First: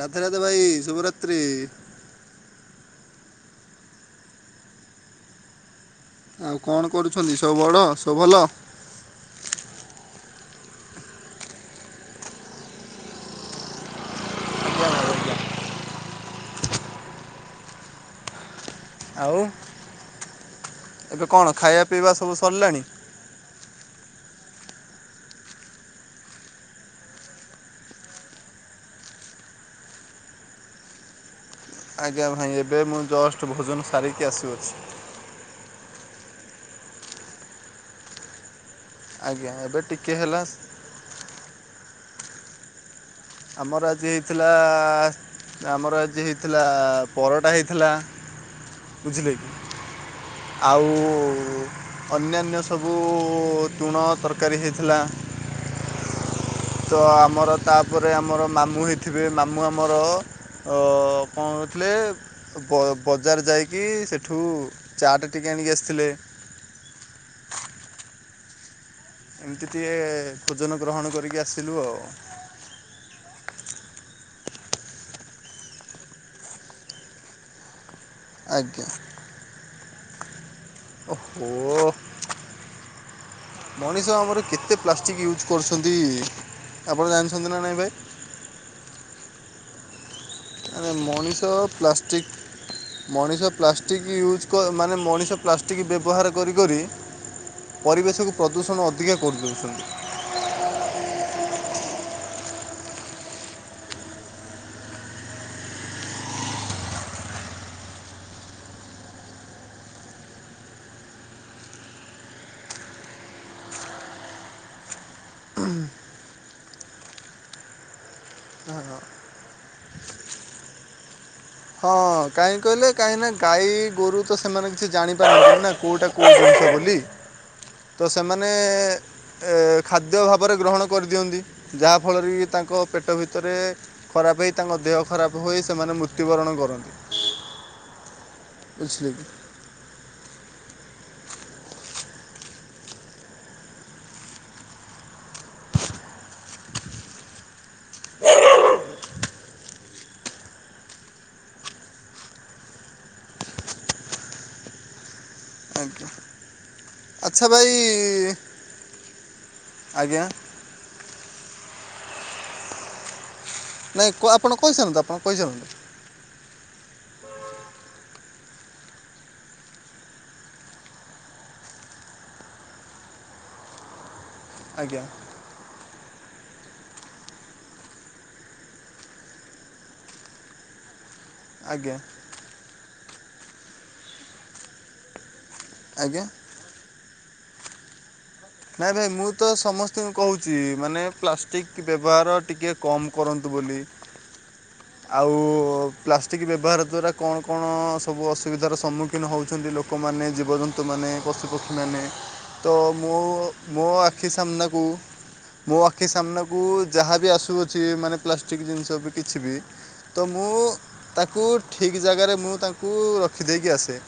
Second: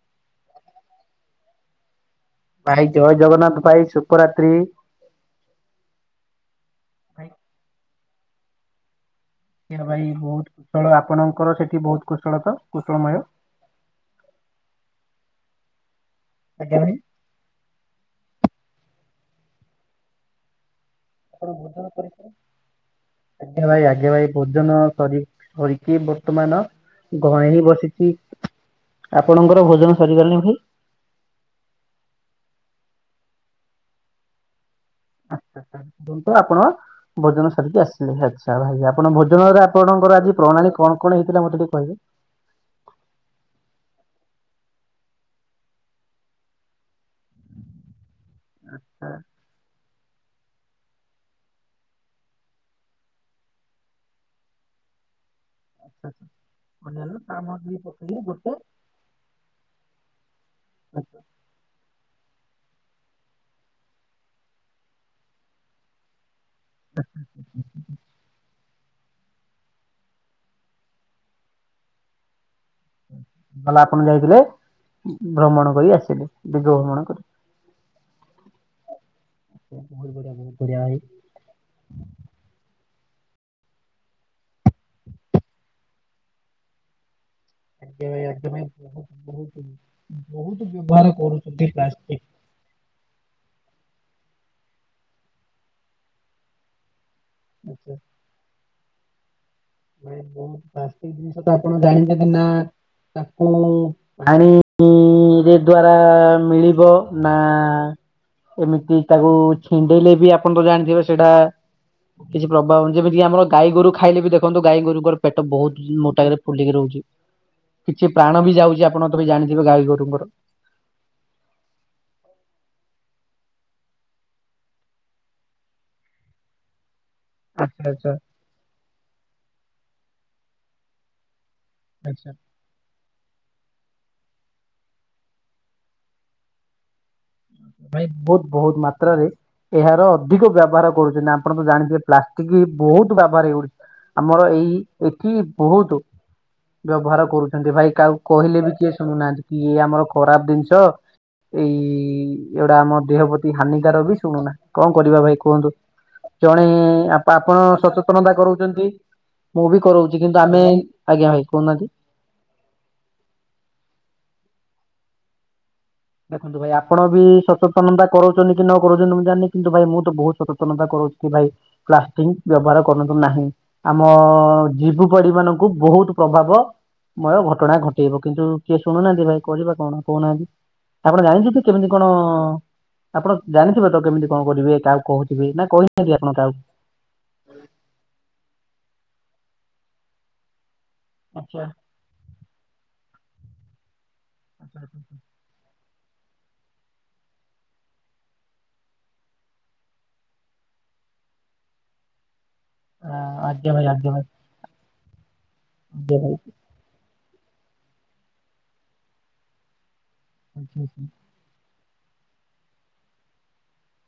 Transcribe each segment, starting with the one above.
ରାଧେ ରାଧେ ଭାଇ ଶୁଭରାତ୍ରି। ଭାଇ ଜୟ ଜଗନ୍ନାଥ ଭାଇ ଶୁଭରାତ୍ରି। ଆଉ କଣ ଭାଇ କରୁଛନ୍ତି? ସବୁ ବଡ ସବୁ ଭଲ? ଭାଇ ବହୁତ କୁଶଳ ଆପଣଙ୍କର ସେଠି ବୋହୁତ କୁଶଳ ତ କୁଶଳମୟ? ଆଜ୍ଞା ଭାଇ ଆଜ୍ଞା। ଆଜ୍ଞା ଭାଇ? ଆଉ? ଏବେ ଆପଣ କଣ ଭୋଜନ ଖାଇବା ପିଇବା କରିଥିଲେ? ସବୁ ସାରିଲାଣି? ଆଜ୍ଞା ଭାଇ ଆଜ୍ଞା ଭାଇ ଭୋଜନ ସରି ସରିକି ବର୍ତ୍ତମାନ ଘରେ ହିଁ ବସିଚି, ଆପଣଙ୍କର ଭୋଜନ ସରିଗଲାଣି ଭାଇ? ଆଜ୍ଞା ଭାଇ, ଏବେ ମୁଁ ଜଷ୍ଟ ଭୋଜନ ସାରିକି ଆସୁଅଛି। ଆଛା ଦନ୍ତୁ ଆପଣ ଭୋଜନ ସରିକି ଆସିଲେ ଆଚ୍ଛା ଭାଇ। ଆପଣ ଆଜ୍ଞା ଭୋଜନରେ ଏବେ ଟିକେ ଆପଣଙ୍କର ଆଜି ହେଲା ପ୍ରଣାଳୀ କଣ କଣ ହେଇଥିଲା ମୋତେ ଟିକେ କହିବେ? ଆମର ଆଜି ହେଇଥିଲା ଆମର ଆଜି ହେଇଥିଲା ପରଟା ହେଇଥିଲା। ବୁଝିଲେ କି ଆଉ। ଅନ୍ୟାନ୍ୟ ସବୁ ତୁଣ ତରକାରୀ ହେଇଥିଲା। ଆଛା ତ ଆମର ତାପରେ ଆମର ମାମୁଁ ହେଇଥିବେ ମାମୁଁ ଆମର ଅ କଣ ହୋଇଥିଲେ ବ ବଜାର ଯାଇକି ସେଠୁ ଚାଟ ଟିକେ ଆଣିକି ଆସିଥିଲେ। ଏମତି ଟିକେ ଭୋଜନ ଗ୍ରହଣ କରିକି ଆସିଲୁ ଆଉ। ଭଲା ଆପଣ ଯାଇଥିଲେ, ଭ୍ରମଣ କରି ଆସିଲେ, ଦିଗ ଭ୍ରମଣ କରି। ଆଜ୍ଞା। ବହୁ ବହୁତ୍ ବଢିଆ ବହୁତ୍ ବଢିଆ ଭାଇ। ଓଃ ହୋ। ମଣିଷ ଆମର କେତେ ପ୍ଲାଷ୍ଟିକ୍ ୟୁଜ୍ କରୁଛନ୍ତି। ଆପଣ ଜାଣିଛନ୍ତି ନା ନାଇଁ? ଆଜ୍ଞା ଭାଇ ଆଜ୍ଞା ଭାଇ ବହୁତ ବହୁତ ବହୁତ ମାନେ ବ୍ୟବହାର ମଣିଷ କରୁଛନ୍ତି ପ୍ଲାଷ୍ଟିକ। ପ୍ଲାଷ୍ଟିକ୍ ମଣିଷ ପ୍ଲାଷ୍ଟିକ୍ ୟୁଜ୍ କ ମାନେ ମଣିଷ ପ୍ଲାଷ୍ଟିକ ବ୍ୟବହାର କରି କରି ଆଚ୍ଛା ପରିବେଶକୁ ପ୍ରଦୂଷଣ ଅଧିକା କରଦଉଛନ୍ତି। ମାନେ ବହୁତ୍ ପ୍ଲାଷ୍ଟିକ୍ ଜିନିଷ ତ ଆପଣ ଜାଣିଛନ୍ତି ନା। ତାକୁ ପାଣି ଇଁରେ ଦ୍ଵାରା ମିଳିବ ନା ଏମିତି ତାକୁ ଛିଣ୍ଡେଇଲେ ବି ଆପଣ ତ ଜାଣିଥିବେ ସେଇଟା କିଛି ପ୍ରଭାବ ଯେମିତି ଆମର ଗାଈ ଗୋରୁ ଖାଇଲେ ବି ଦେଖ୍ ଖନ୍ତୁ ଗାଈ ଗୋରୁଙ୍କର ପେଟ ବହୁତ୍ ମୋଟାକାରେ ଫୁଲିକି ରହୁଛି। କିଛି ପ୍ରାଣ ବି ଯାଉଛି ଆପଣ ତବି ଜାଣିଥିବେ ଗାଈ ଗୋରୁଙ୍କର। ହଁ, କାହିଁ କହିଲେ କାହିଁକି ନା ଗାଈ ଗୋରୁ ତ ସେମାନେ କିଛି ଜାଣିପାରନ୍ତିନା କୋଉଟା କୋଉଠି ଜିନିଷ ବୋଲି। ଆଚ୍ଛା ତ ଆଚ୍ଛା ସେମାନେ ଏ ଖାଦ୍ୟ ଭାବରେ ଗ୍ରହଣ କରିଦିଅନ୍ତି। ଆଚ୍ଛା। ଯାହାଫଳରେ କି ତାଙ୍କ ପେଟ ଭିତରେ ଖରାପ ହେଇ ତାଙ୍କ ଦେହ ଖରାପ ହୋଇ ସେମାନେ ମୃତ୍ ତ୍ୟୁବରଣ କରନ୍ତି। ଭାଇ ବହୁତ ବହୁତ ବୁଝିଲେ କି ମାତ୍ରାରେ ଏହାର ଅଧିକ ବ୍ୟବହାର କରୁଛନ୍ତି ନା ଆପଣ ତ ଜାଣିଥିବେ ପ୍ଲାଷ୍ଟିକ ବହୁତ ବ୍ୟବହାର ଏଇ ଓଡିଶା ଆମର ଏଇ ଏଠି ବହୁତ ବ୍ୟବହାର କରୁଛନ୍ତି ଭାଇ କାହାକୁ କହିଲେ ବି କିଏ ଶୁଣୁନାହାନ୍ତି କି ଇଏ ଆମର ଖରାପ ଜିନିଷ। ଏଇ ଏଉଡା ଆମ ଦେହ ପ୍ରତି ହାନିକାର ବି ଶୁଣୁନା କଣ କରିବା ଭାଇ କୁହନ୍ତୁ। ଆଜ୍ଞା ଜଣେ ଆପ ଆଚ୍ଛା ଆପଣ ଭାଇ ସଚେତନତା କରଉଛନ୍ତି। ମୁଁ ବି କରଉଛି ଆଜ୍ଞା କିନ୍ତୁ ଆମେ, ଆଜ୍ଞା ଭାଇ କହୁନାହାନ୍ତି। ନାଇଁ କୁଆ ଆପଣ କହିସାରନ୍ତୁ ଆପଣ କହିସାରନ୍ତୁ। ଦେଖନ୍ତୁ ଭାଇ ଆପଣ ବି ସଚେତନତା କରଉଛନ୍ତି କି ନ କରଉଛନ୍ତି ମୁଁ ଜାଣିନି କିନ୍ତୁ ଭାଇ ମୁଁ ତ ବହୁତ ସଚେତନତା କରଉଛି ଭାଇ। ପ୍ଲାଷ୍ଟିକଂ ବ୍ୟବହାର କରନ୍ତୁ ନାହିଁ ଆମ ଆଜ୍ଞା ଜୀବୁ ପଡି ମାନଙ୍କ୍ କୁ ବହୁତ ପ୍ରଭାବ ମୟ ଘଟଣା ଘଟେଇବ କିନ୍ତୁ କିଏ ଶୁଣୁନାହାନ୍ତି ଭାଇ କହିବା କଣ କହୁନାହାନ୍ତି। ଆପଣ ଜାଣିଛନ୍ତି ସେମାନେ ଆଜ୍ଞା କ'ଣ, ଆପଣ ଜାଣିଥିବେ ତ କେମିତି କଣ କରିବେ କାହା କହୁ ଥିବେ। ନା କହିନାହାନ୍ତି ଆଜ୍ଞା ଆପଣ କାହାକୁ? ନାଇଁ ନାଇଁ ମୁଁ ତ ସମସ୍ତଙ୍କୁ କହୁଛି ମାନେ ଆଚ୍ଛା ପ୍ଲାଷ୍ଟିକ ବ୍ୟବହାର ଟିକେ କମ୍ କରନ୍ତୁ ବୋଲି। ଆଉ ପ୍ଲାଷ୍ଟିକ୍ ବ୍ୟବହାର ଦ୍ୱାରା କଣ କଣ ସବୁ ଅସୁବିଧାର ସମ୍ମୁଖୀନ ହଉଛନ୍ତି ଲୋକମାନେ ଜୀବଜନ୍ତ୍ ନ୍ତୁମାନେ ପଶୁପକ୍ଷୀମାନେ। ତ ମୋ ଆଜ୍ଞା ମୋ ଭାଇ ଆଜ୍ଞା ଭାଇ ଆଖି ସାମ୍ନାକୁ ମୋ ଆଖି ଆଜ୍ଞା ଭାଇ ସାମ୍ନାକୁ ଯାହା ବି ଆସୁଅଛି ମାନେ ପ୍ଲାଷ୍ଟିକ୍ ଜିନିଷ ବି କିଛି ବି ତ ମୁଁ ଆଚ୍ଛା ଆଚ୍ଛା ତାକୁ ଠିକ୍ ଜାଗାରେ ମୁଁ ତାଙ୍କୁ ରଖିଦେଇକି ଆସେ।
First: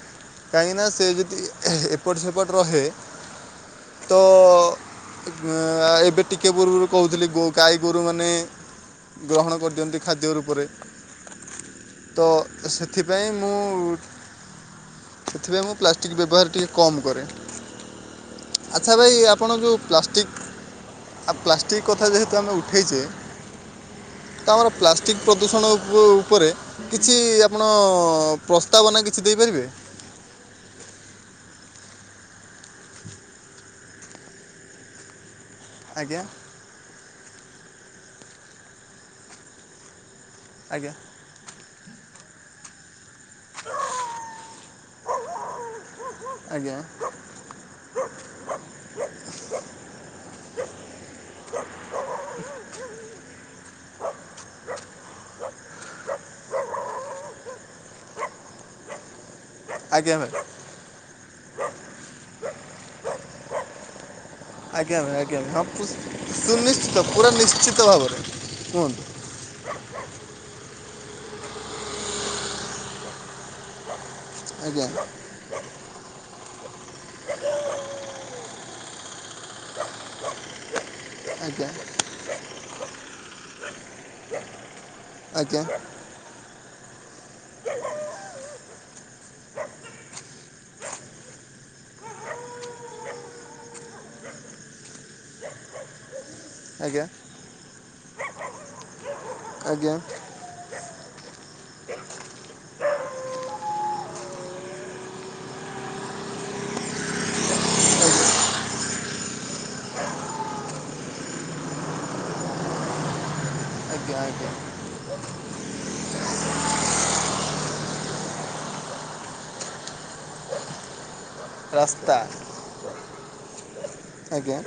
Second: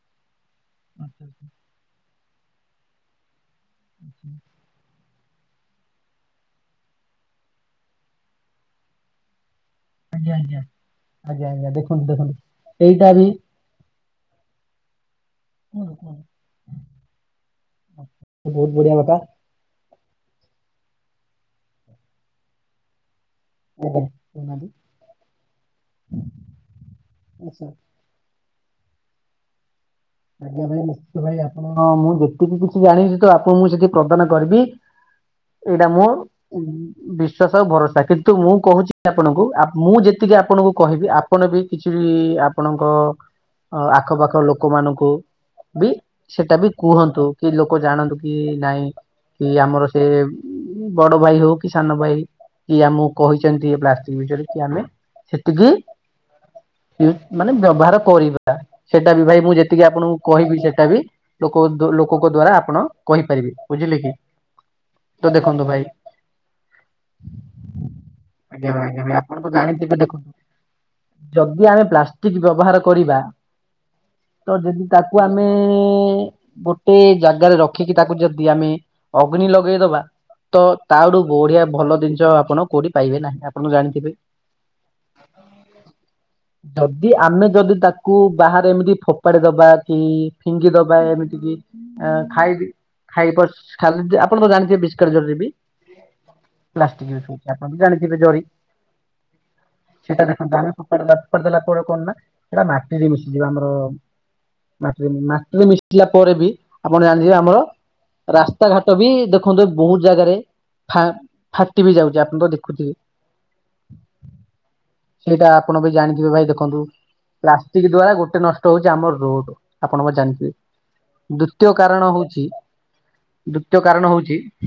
କାହିଁକି ନା ସେ ଏ ଆଚ୍ଛା ଯଦି ଏପଟ ସେପଟ ରହେ ତ ଏବେ ଟିକେ ପୂର୍ବରୁ କହୁଥିଲି ଗୋ ଗାଈ ଗୋରୁ ମାନେ ଗ୍ରହଣ କରିଦିଅନ୍ତି ଖାଦ୍ୟ ଆଜ୍ଞା ଆଜ୍ଞା ରୂପରେ ଆଜ୍ଞା ଆଜ୍ଞା ଦେଖନ୍ତୁ ତ ଦେଖନ୍ତୁ ଏଇଟା ବି ସେଥିପାଇଁ ମୁଁ ସେଥିପାଇଁ ମୁଁ ପ୍ଲାଷ୍ଟିକ୍ ବ୍ୟବହାର ଟିକେ କମ୍ କରେ। ବହୁତ ବଢ଼ିଆ ଆଚ୍ଛା କଥା ଭାଇ ଆପଣ ଯେଉଁ ପ୍ଲାଷ୍ଟିକ୍ ଆ ପ୍ଲାଷ୍ଟିକ୍ କଥା ଯେହେତୁ ଆମେ ଉଠେଇଛେ ଆଜ୍ଞା ତ କହୁନାହାନ୍ତି ଆମର ପ୍ଲାଷ୍ଟିକ୍ ପ୍ରଦୂଷଣ ଉପ ଉପରେ କିଛି ନିଶ୍ଚୟ। ଆପଣ ପ୍ରସ୍ତାବ ନାଁ କିଛି ଦେଇପାରିବେ? ଆଜ୍ଞା ଭାଇ ନିଶ୍ଚିତ ଭାଇ ଆପଣ ମୁଁ ଯେତିକି କିଛି ଜାଣିଛି ତ ଆପଣଙ୍କୁ ମୁଁ ସେତିକି ପ୍ରଦାନ କରିବି। ଏଇଟା ମୁଁ ଆଜ୍ଞା ବିଶ୍ଵାସ ଆଉ ଭରସା କିନ୍ତୁ ମୁଁ କହୁଛି ଆପଣଙ୍କୁ ଆ ମୁଁ ଯେତିକି ଆପଣଙ୍କୁ ଆଜ୍ଞା କହିବି ଆପଣ ବି କିଛି ବି ଆପଣଙ୍କ ଆଖପାଖ ଲୋ ଲୋକ ମାନାନଙ୍କୁ ବି ସେଟା ବି ଆଜ୍ଞା କୁହନ୍ତୁ। କି ଲୋକ ଜାଣନ୍ତୁ କି ନାଇଁ କି ଆମର ସେ ବଡ ଭାଇ ହଉ କି ସାନ ଭାଇ କି ଆମକୁ କହିଛନ୍ତି ଏ ପ୍ଲାଷ୍ଟିକ ବିଷୟରେ କି ଆମେ ସେତିକି ମାନେ ବ୍ୟବହାର କରିବା ସେଟା ବି ଭାଇ ମୁଁ ଯେ ଯେତିକି ଆଜ୍ଞା ଆପଣଙ୍କୁ ଭାଇ କହିବି ସେଟା ବି ଲୋକ ଦୋ ଲୋକଙ୍କ ଦ୍ଵାରା ଆପଣ କହିପାରିବେ ବୁଝିଲେ କି? ଆଜ୍ଞା ଭାଇ ତ ଆଜ୍ଞା ହଁ ଦେଖନ୍ତୁ ଭାଇ ପୁ ସୁନିଶ୍ଚିତ ପୁରା ନିଶ୍ଚିତ ଭାବରେ ଆଜ୍ଞା ଭାଇ ଆଜ୍ଞା କୁହନ୍ତୁ। ଭାଇ ଆପଣ ତ ଜାଣିଥିବେ ଦେଖନ୍ତୁ ଯଦି ଆମେ ପ୍ଲାଷ୍ଟିକ ବ୍ୟବହାର କରିବା ତ ଯଦି ଆଜ୍ଞା ଆଜ୍ଞା ତାକୁ ଆମେ ଗୋଟେ ଜାଗାରେ ରଖିକି, ତାକୁ ଯଦି ଆମେ ଅଗ୍ନି ଲଗେଇଦବା। ତ ତାଠୁ ବଢିଆ ଆଜ୍ଞା ଭଲ ଜିନିଷ ଆପଣ କୋଉଠି ପାଇବେ ନାହିଁ, ଆପଣ ଜାଣିଥିବେ। ଆଜ୍ଞା। ଯଦି ଆମେ ଯଦି ତାକୁ ବାହାରେ ଏମିତି ଫୋ କପାଡ଼ି ଦବା କି ଫିଙ୍ଗି ଦବା ଏମିତି କି ଖାଇବି ଖାଇ ପ ଖା ଆପଣ ତ ଜାଣିଥିବେ ବିସ୍କାଟ ଜରି ରେ ବି ଆଜ୍ଞା ପ୍ଲାଷ୍ଟିକ ହଛି ଆପଣ ବି ଜାଣିଥିବେ ଜରି ଆଜ୍ଞା। ସେଟା ଦେଖନ୍ତୁ ଆମେ ଫୋପାଡ଼ି ଦେଲା ପରେ କଣ ନା ସେଟା ମାଟିରେ ମିଶିଯିବ ଆମର। ମାଟିରେ, ମାଟିରେ ମିଶିଲା ପରେ ବି ଆପଣ ଜାଣିଥିବେ ଆମର ରାସ୍ତା ଘାଟ ବି ଦେଖନ୍ତୁ ବହୁତ ଜାଗାରେ ଫା ଫାଟି ବି ଯାଉଛି ଆପଣ ତ ଦେଖୁଥିବେ। [inaudible] ସେଇଟା ଆପଣ ବି ଜାଣିଥିବେ ଭାଇ ଦେଖନ୍ତୁ, ପ୍ଲାଷ୍ଟିକ ଦ୍ଵାରା ଗୋଟେ ନଷ୍ଟ ହଉଛି ଆମର ରୋଡ, ଆପଣ ଜାଣିଥିବେ, ଦ୍ଵିତୀୟ କାରଣ ରାସ୍ତା ହଉଛି ଦ୍ଵିତୀୟ କାରଣ ହଉଛି ଆଜ୍ଞା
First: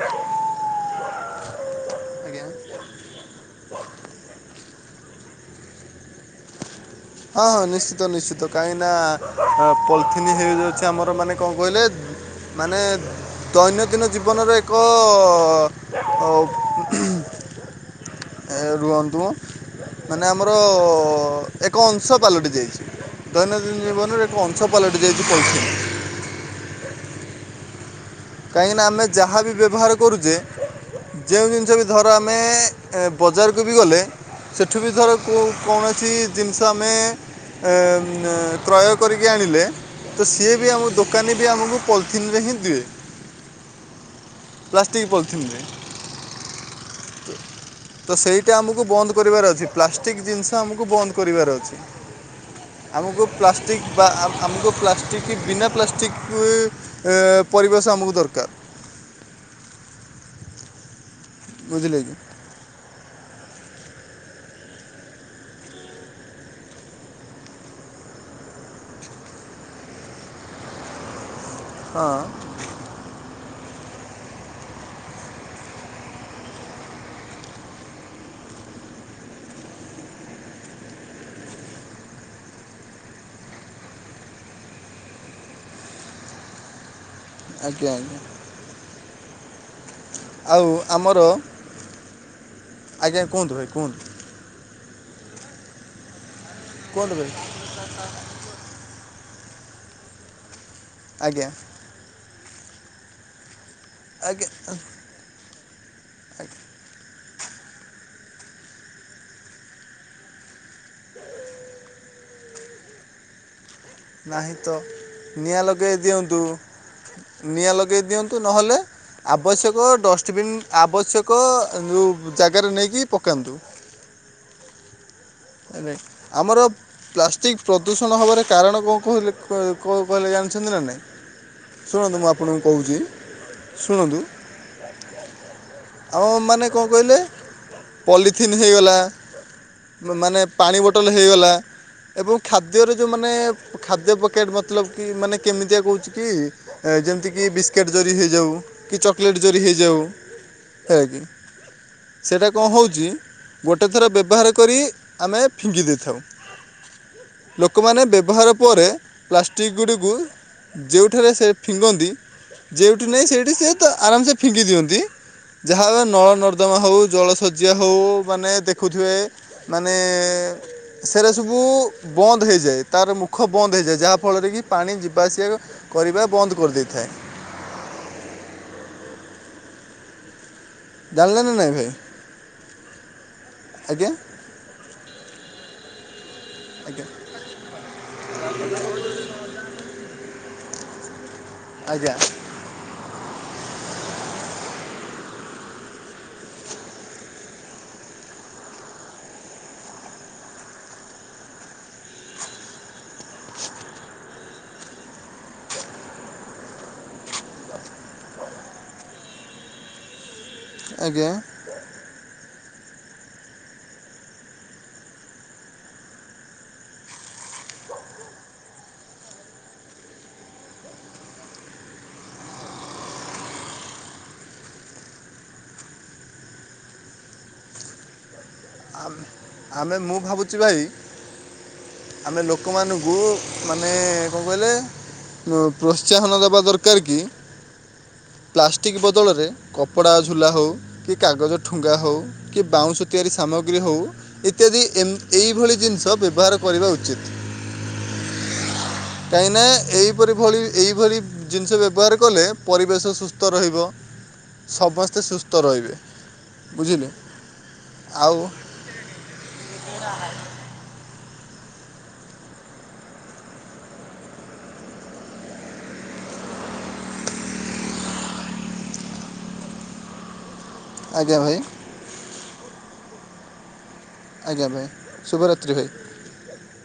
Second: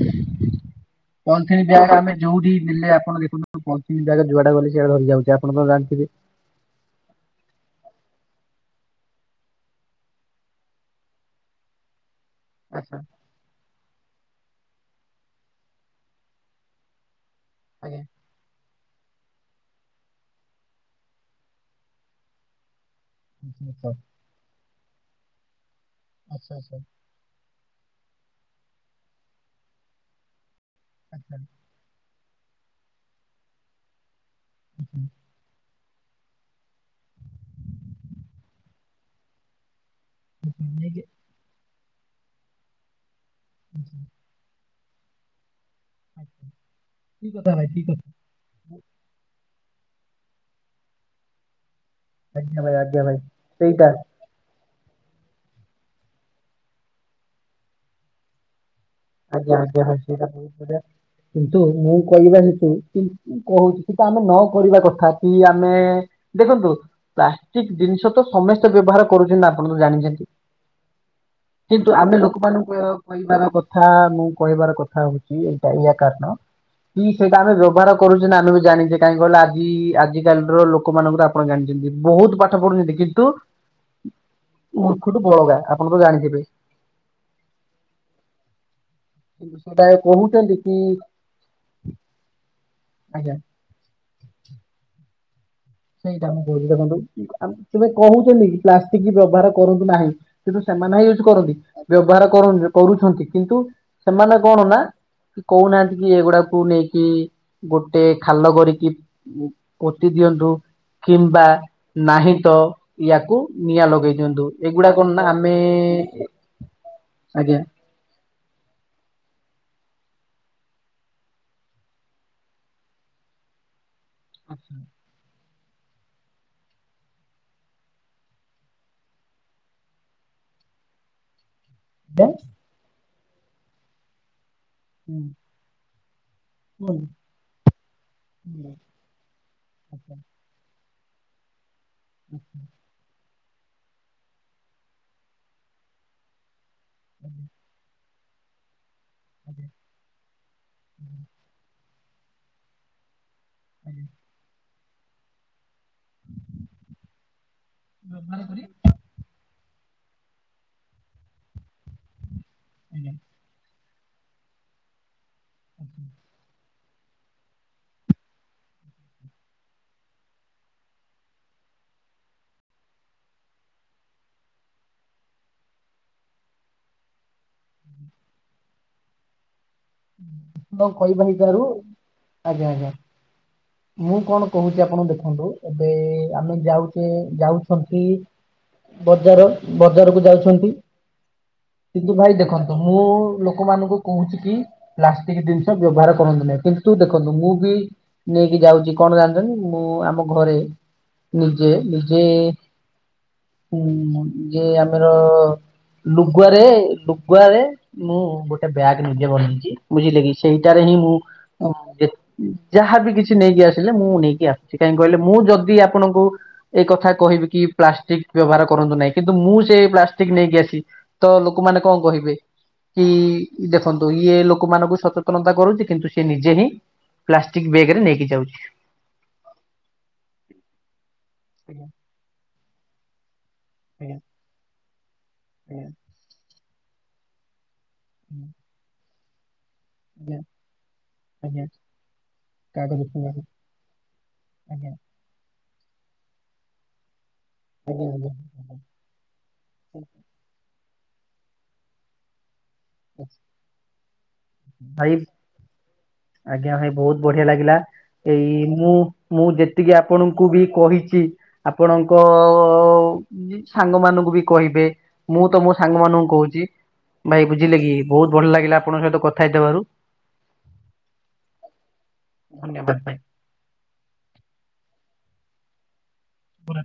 ପଲଥିନ ବେଗ ଆମେ ଆଜ୍ଞା ଯୋଉଠି ଦେଲେ ଆପଣ ଦେଖନ୍ତୁ ପଲଥିନ ବେଗ ଯୁଆଡେ ଗଲେ ସିଆଡେ ଧରି ଯାଉଛି ଆପଣ ତ ଜାଣିଥିବେ। ହଁ ହଁ ନିଶ୍ଚିତ ନିଶ୍ଚିତ କାହିଁକି ନା, ପଲିଥିନ୍ ହେଇଯାଉଛି ଆମର ମାନେ କଣ କହିଲେ [inaudible] ମାନେ ଦୈନନ୍ଦିନ ଜୀବନରେ ଏକ ଆଜ୍ଞା। ରୁହନ୍ତୁ ମ, ମାନେ ଆମର ଏକ ଅଂଶ ପାଲଟି ଯାଇଛି। ଦୈନନ୍ଦିନ ଜୀବନରେ ଏକ ଅଂଶ ପାଲଟି ଯାଇଛି ପଲିଥିନ। ଆଚ୍ଛା ଆଚ୍ଛା। କାହିଁକିନା ଆମେ ଯାହା ବି ବ୍ୟବହାର କରୁଛେ, ଆଚ୍ଛା ଯେଉଁ ଜିନିଷ ବି ଧର ଆମେ ବଜାରକୁ ବି ଗଲେ, ସେଠୁ ବି ଧର କେଉଁ କୌଣସି ଜିନିଷ ଆମେ କ୍ରୟ କରିକି ଆଣିଲେ। ତ ସିଏ ବି ଆମ ଦୋକାନୀ ବି ଆମକୁ ପଲିଥିିନରେ ହିଁ ଦିଏ। ହୁ। ପ୍ଲାଷ୍ଟିକ୍ ପଲିଥିନ୍ ରେ। ଆଚ୍ଛା। ତ ସେଇ ଏଟା ଆମକୁ ବନ୍ଦ କରିବାର ଅଛି ପ୍ଲାଷ୍ଟିକ୍ ଜିନିଷ ଆମକୁ ବନ୍ଦ କରିବାର ଅଛି। ଆଜ୍ଞା ଭାଇ ଆଜ୍ଞା ଭାଇ। ଆମକୁ ସେଇଟା ପ୍ଲାଷ୍ଟିକ୍ ବା ଆମ ଆମକୁ ପ୍ଲା ଟିକ ବିନା ପ୍ଲାଷ୍ଟିକ୍ ଅ ପରିବେଶ ଆମକୁ ଦରକାର। ଆଜ୍ଞା ଆଜ୍ଞା, ହଁ ସେଇଟା ବହୁତ ବଢଆ କିନ୍ତୁ ମୁଁ ବୁଝିଲେ କି କହିବା ହେତୁ କି। କହୁଛି କି, ତ ଆମେ ନ କରିବା କଥା କି ଆମେ, ଦେଖନ୍ତୁ ପ୍ଲାଷ୍ଟିକ ଜିନିଷ ତ ସମସ୍ତେ ବ୍ୟବହାର କରୁଛନ୍ତି ନା ଆପଣ ତ ଜାଣିଛନ୍ତି କିନ୍ତୁ ହଁ ଆମେ ଲୋକମାନଙ୍କୁ କହିବାର କଥା ମୁଁ କହିବାର କଥା ହଉଛି ଏଇଟା ଏଇଆ କାରଣ। କି ସେଇଟା ଆମେ ବ୍ୟବହାର କରୁଛ ନା ଆମେ ବି ଜାଣିଛେ କାହିଁକି, କହିଲ ଆଜି ଆଜି କାଲି ର ଲୋକମାନଙ୍କର ଆପଣ ଜାଣିଛନ୍ତି ବହୁତ ପାଠ ପଢୁଛନ୍ତି କିନ୍ତୁ ମୂର୍ଖଠୁ ବଳଗା ଆପଣ ତ ଜାଣିଥିବେ। ଆଜ୍ଞା ଆଜ୍ଞା। ସେଟା [unintelligible] ଆଉ କି, ଆମର ଆଜ୍ଞା। [unintelligible] ସେଇଟା ମୁଁ କହୁଛି ଦେଖନ୍ତୁ, କୁହନ୍ତୁ ଭାଇ ଆମେ ସେ ବା କହୁଛନ୍ତି ପ୍ଲାଷ୍ଟିକ ବ୍ୟବହାର କରନ୍ତୁ ନାହିଁ। କିନ୍ତୁ ସେମାନେ ହ ୟୁଜ ଆଜ୍ଞା କରନ୍ତି, ବ୍ୟବହାର କର-କରୁଛନ୍ତି କିନ୍ତୁ ସେମାନେ ଆଜ୍ଞା କଣ ନା କହୁନାହାନ୍ତି କି ଆଜ୍ଞା ଏଗୁଡାକୁ ନେଇକି ଗୋଟେ ଖାଲ କରିକି ପୋତି ଦିଅନ୍ତୁ, କିମ୍ବା ନାହିଁ ତ ୟାକୁ ନିଆଁ ଲଗେଇ ନିଅନ୍ତୁ ନାହିଁ ତ ଏଇଗୁଡା କଣ ନା ଆମେ ନିଆଁ ଲଗାଇ ଆଜ୍ଞା। ଦେଇ ଦିଅନ୍ତୁ ନହଲେ ଆବଶ୍ୟକ ଡଷ୍ଟବିନ୍ ଆବଶ୍ୟକ ଯଉ ଜାଗାରେ ନେଇକି ପକାନ୍ତୁ। ଆଚ୍ଛା। ନାଇଁ ନାଇଁ ଆମର ପ ପ୍ଲାଷ୍ଟିକ୍ ପ୍ରଦୂଷଣ ହବାର କାରଣ କ କହିଲେ କ କ କହିଲେ ଜାଣିଛନ୍ତି ନା ନାଇଁ। ଶୁଣନ୍ତୁ ଆଜ୍ଞା ମୁଁ ଆପଣଙ୍କୁ କହୁଛି ସୁଣନ୍ତୁ ହୁଁ। ଆଉ ମାନେ କଣ କହିଲେ ପଲିଥିନ୍ ହେଇଗଲା ମାନେ ପାଣି ବୋଟଲ ହୋଇଗଲା ଏବଂ ଖାଦ୍ୟରେ ଯଉ ମାନେ ଖାଦ୍ୟ ପକେଟ୍ ମତ୍ ଲବ୍ କି ମାନେ କେମିତିଆ କହୁଚି କି ଯେମତି କି ବିସ୍କିଟ ଜରି ହେଇ ଯାଉ କି ଚେକ୍ ଲେଟ୍ ଜରି ହେଇ ଯାଉ ଆଜ୍ଞା। ସେଟା କ ହେଉଚି ଗୋଟେ ଥର ବ୍ୟବହାର କରି ଆମେ ଫିଙ୍ଗି ଦେଇଥାଉ ଲୋକମାନେ ବ୍ୟବହାର ପରେ ପ୍ଲାଷ୍ଟିକ୍ ଗୁଡ଼ିକୁ ଯେଉଁଠାରେ ସେ ଫିଙ୍ଗନ୍ତି ଯେଉଁଠି ଆଜ୍ଞା ନେଇ ସେଇଠି ସେ ଆରାମ ସେ ଫିଙ୍କି ଦିଅନ୍ତି ଯାହା ନଳ ନଦ ନଦମା ହଉ ଜଳ ଶଯ୍ୟା ହଉ ମାନେ ଦେଖୁଥିବେ ମାନେ ସେରା ସବୁ ବନ୍ଦ ହୋଇଯାଏ ତାର ମୁଖ ବନ୍ଦ ହେଇଯାଏ ଯାହାଫଳରେ କି ପାଣି ଯିବା ଆସିବାକୁ କରିବା ବନ୍ଦ କରିଦେଇଥାଏ। କ କିଇବା ହେଇ ଜାଣିଲେ ନା ତାରୁ ନାହିଁ ଭାଇ ଆଜ୍ଞା ଆଜ୍ଞା ଆଜ୍ଞା ମୁଁ କଣ କହୁଛି ଆପଣ ଦେଖନ୍ତୁ ଏବେ ଆମେ ଆଜ୍ଞା ଯାଉଚେ ଯାଉଛନ୍ତି ବଜାର ବଜାରକୁ ଯାଉଛନ୍ତି ଆଜ୍ଞା କିନ୍ତୁ ଭାଇ ଦେଖନ୍ତୁ ମୁଁ ଲୋକମାନଙ୍କୁ କହୁଚି କି ପ୍ଲାଷ୍ଟିକ ଜିନିଷ ବ୍ୟବହାର କରନ୍ତୁ ନାହିଁ କିନ୍ତୁ ଦେଖନ୍ତୁ ମୁଁ ବି ନେଇକି ଯାଉଚି କଣ ଜାଣିଛନ୍ତି ମୁଁ ଆମ ଘରେ ନିଜେ ନିଜେ ଉଁ ନିଜେ ଆମର ଲୁଗୁଆରେ ଲୁଗୁଆରେ ମୁଁ ଗୋଟେ ବ୍ୟାଗ୍ ନିଜେ ବନେଇଚି। ବୁଝିଲେ କି ସେଇଟାରେ ହିଁ ମୁଁ ଆଜ୍ଞା କେ ଯାହାବି କିଛି ନେଇକି ଆସିଲେ ମୁଁ ନେଇକି ଆସୁଛି କାହିଁକି କହିଲେ ମୁଁ ଯଦି ଆପଣଙ୍କୁ ଏଇ କଥା କହିବି କି ପ୍ଲାଷ୍ଟିକ ବ୍ୟବହାର କରନ୍ତୁ ନାହିଁ କିନ୍ତୁ ମୁଁ ସେ ପ୍ଲାଷ୍ଟିକ ନେଇକି ଆସି ତ ଲୋକମାନେ କଣ କହିବେ କି ଦେଖନ୍ତୁ ଇଏ ଲୋକ ଲୋକ ମାନଙ୍କୁ ସଚେତନତା କରୁଛି କିନ୍ତୁ ସେ ନିଜେ ହିଁ ପ୍ଲାଷ୍ଟିକ ବେଏକେରେ ନେଇକି ଯାଉଛି। ଆମ। ଆମେ ମୁଁ ଭାବୁଛି ଭାଇ ଆଜ୍ଞା। ଆମେ ଲୋକମାନଙ୍କୁ ମାନେ କଣ କହିଲେ ପ୍ରୋ ଆଜ୍ଞା ପ୍ରୋତ୍ସାହନ ଦବା ଦରକାର କି ପ୍ଲାଷ୍ଟିକ୍ ବଦଳରେ କପଡ଼ା ଆଜ୍ଞା ଆଜ୍ଞା ଝୁଲା ହେଉ କି କାଗଜ ଆଜ୍ଞା ଠୁଙ୍ଗା ହେଉ କି କାହାକୁ ବାଉଁଶ ଦେଖ ତିଆରି ଆଜ୍ଞା ସାମଗ୍ରୀ ହେଉ ଇତ୍ୟାଦି ଆଜ୍ଞା ଏହିଭଳି ଜିନିଷ ବ୍ୟବହାର କରିବା ଉଚିତ। ଆଜ୍ଞା ଆଜ୍ଞା। କାହିଁ ନା ଏଇପରି ଭଳି ଏଇଭଳି ଜିନିଷ ବ୍ୟବହାର କଲେ ପରିବେଶ ସୁସ୍ଥ ରହିବ। ଭାଇ ସମସ୍ତେ ସୁସ୍ଥ ରହିବେ ଆଜ୍ଞା ଭାଇ ବୁଝିଲେ ବହୁତ ବଢିଆ ଲାଗିଲା ଆଉ ଏଇ ମୁଁ ମୁଁ ଯେତିକି ଆପଣଙ୍କୁ ବି କହିଛି ଆପଣଙ୍କ ସାଙ୍ଗ ମାନଙ୍କୁ ବି କହିବେ ମୁଁ ତ ମୋ ସାଙ୍ଗ ମାନଙ୍କୁ କହୁଛି। ଭାଇ ବୁଝିଲେ କି ବହୁତ ଭଲ ଲାଗିଲା ଆପଣଙ୍କ ସହିତ କଥା ହେଇଥବାରୁ। ଆଜ୍ଞା ଭାଇ। ଧନ୍ୟବାଦ ଭାଇ। ଆଜ୍ଞା ଭାଇ ଶୁଭରାତ୍ରି ଭାଇ। ପୁରା।